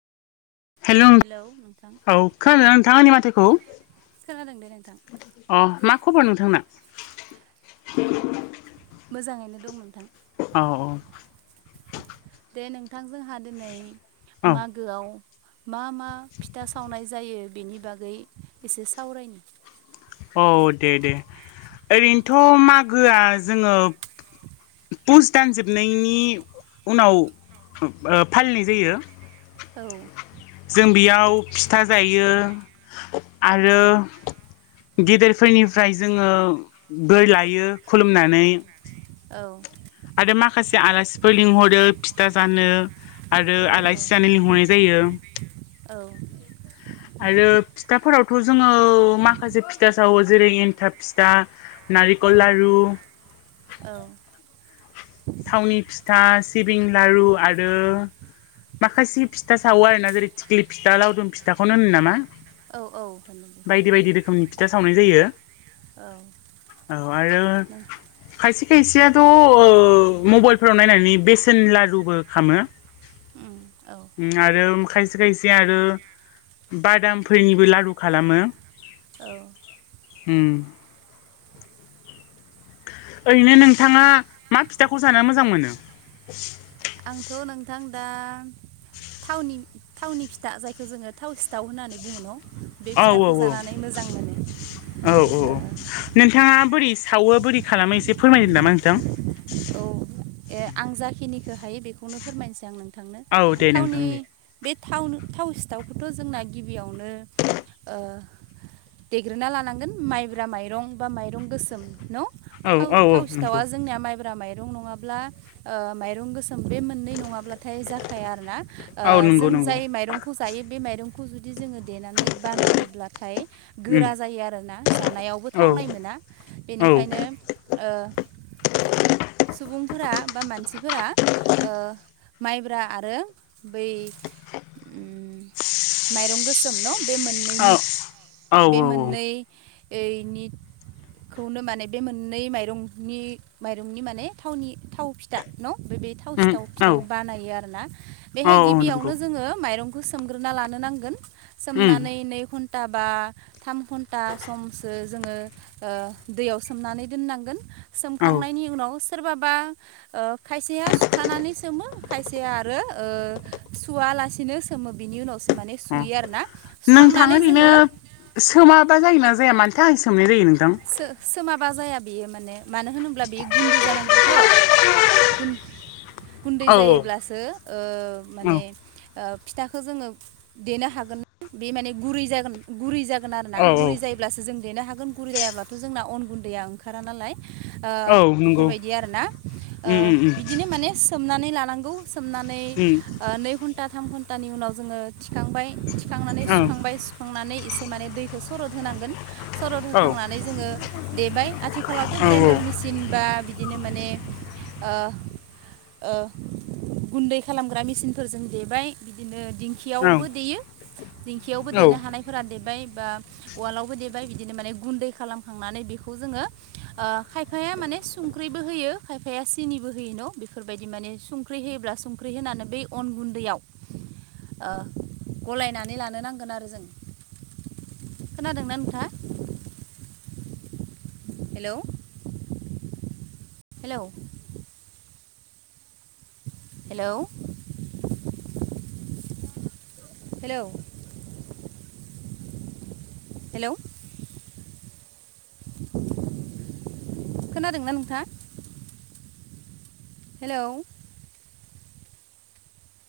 हेल' hello नोंथां औ खोनादों नोंथां आंनि माथोखौ? खोनादों दे नोंथां। अ मा खबर नोंथांना? मोजाङैनो दं नोंथां औ औ दे नोंथांजोंहा दिनै औ मागोआव मा मा फिथा सावनाय जायो बेनि बागै एसे सावरायनि औ दे दे ओरैनोथ' मागोआ जोङो पुस दानजोबनायनि उनाव ओ फालिनाय जायो। औ जों बेयाव फिथा जायो। आरो औ गेदेरफोरनिफ्राय जोङो बोर लायो खुलुमनानै औ आरो माखासे आलासिफोर लिंहरो फिथा जानो आरो औ आलासि जानो लिंहरनाय जायो। औ आरो फिथाफोरावथ' जोङो माखासे फिथा सावो जेरै, एन्थाब फिथा औ नारखल लारु औ सावनि फिथा, सिबिं लारु आरो माखासे फिथा सावो आरोना जेरै थिख्लि फिथा लावदुम फिथाखौनो होनो नामा? औ औ होनो बेखौनो बायदि होनो बायदि रोखोमनि फिथा सावनाय जायो। औ औ आरो नों खायसे खायसेयाथ' मबाइलफोराव नायनानै बेसेन लारुबो खामो उम औ आरो खायसे खायसे आरो बादामफोरनिबो लाारु खालामो। औ उम ओरैनो नोंथाङा मा फिथाखौ जानो मोजां मोनो? आंथ' नोंथां दा थावनि थावनि फिथा जायखौ जोङो थाव सिथाव होननानै बुङो न' बे औ औ फिथाखौ औ जानानै मोजां मोनो औ औ ओ नोंथाङा बोरै सावो बोरै खालामो एसे फोरमायदो नामा नोंथां औ ए आं जाखिनिखौ हायो बेखौनो फोरमायनोसै आं नों थांनो औ दे थावनि नोंथां दे बे थावनो थाव सिथावखौथ' जोंना गिबियावनो ओ देग्रोना लानांगोन माइब्रा माइरं बा माइरं गोसोम न' औ थाव औ औ थाव नंगौ सिथावा जोंनिया माइ ब्रा माइरं नङाब्ला ओ माइरं गोसोम बे मोननै नङाब्लाथाय जाखाया आरो ना ओ औ नंगौ जों नंगौ जाय माइरंखौ जायो बे माइरंखौ जुदि जोङो देनानै बानायोब्लाथाय उम गोरा जायो आरोना जानायावबो औ थावनाय मोना बेनिखायनो ओ सुबुंफोरा बा मानसिफोरा ओ माइब्रा आरो बै उ माइरं गोसोम न बे औ मोननैनि औ बे औ मोननै ओयनिखौनो माने बे मोननै माइरंनि माइ दिरुंनि माने थावनि थाव फिथा न' [unintelligible] बे थाव उम सिथाव औ फिथाखौ बानायो आरो ना औ बेहाय औ नंगौ गिबियावनो जोङो माइरंखौ सोमग्रोना लानो नांगोन उम सोमनानै नै घन्ट दाबा थाम घन्टा समसो जोङो ओ दैयाव सोमनानै दोननांगोन सोम औ खांनायनि उनाव सोरबाबा ओ खायसेया सुखानानै सोमो खायसेया आरो ओ सुवालासिनो सो सोमो बिनि उनावसो माने अ सुयो आरो ना नोंथां ओरैनो सोमाबा जायोना जाया मानि थाखाय सोमनाय जायो नोंथां सो सोमाबा जाया बियो माने मानो होनोब्ला बेयो गुन्दै जानांगौथ' गुन गुन्दै औ जायोब्लासो ओ औ माने ओ फिथाखौ जोङो देनो हागोन बे माने गुरै जागोन गुरै जागोन आरो ना औ औ गुरै जायोब्लासो जों देनो हागोन गुरै जायाब्लाथ' जोंना अन गुन्दैया ओंखारा नालाय ओ औ नंगौ बेफोरबायदि आरोना ओ उम उम बिदिनो माने सोमनानै लानांगौ सोमनानै उम ओ नै घन्टा थाम घन्टानि उनाव जोङो थिखांबाय थि खांनानै उम औ सुखांबाय सुखांनानै एसे माने दैखौ सरथ होनांगोन सरथ औ खांनानै जोङो देबाय आथिखालावथ' औ ग्रेडार मिस थिनबा बिदिनो माने ओ ओ गुन्दै खालामग्रा मेसिनफोरजों देबाय बिदिनो दिंखि औ खियावबो देयो दिंखियावबो औ औ देनो हानायफोरा देबाय बा उवालावबो देबाय बिदिनो माने गुन्दै खालामखांनानै बेखौ जोङो ओ खायफाया माने सुंख्रैबो होयो खायफाया सिनिबो होय न' बेफोरबायदि माने सुंख्रि होयोब्ला सुंख्रि होनानै बै अन गुन्दैयाव ओ गलायनानै लानो नांगोन आरो जों खोनादोंना नोंथाङा? Hello hello hello hello hello खोनादोंना नोंथाङा? हेलौ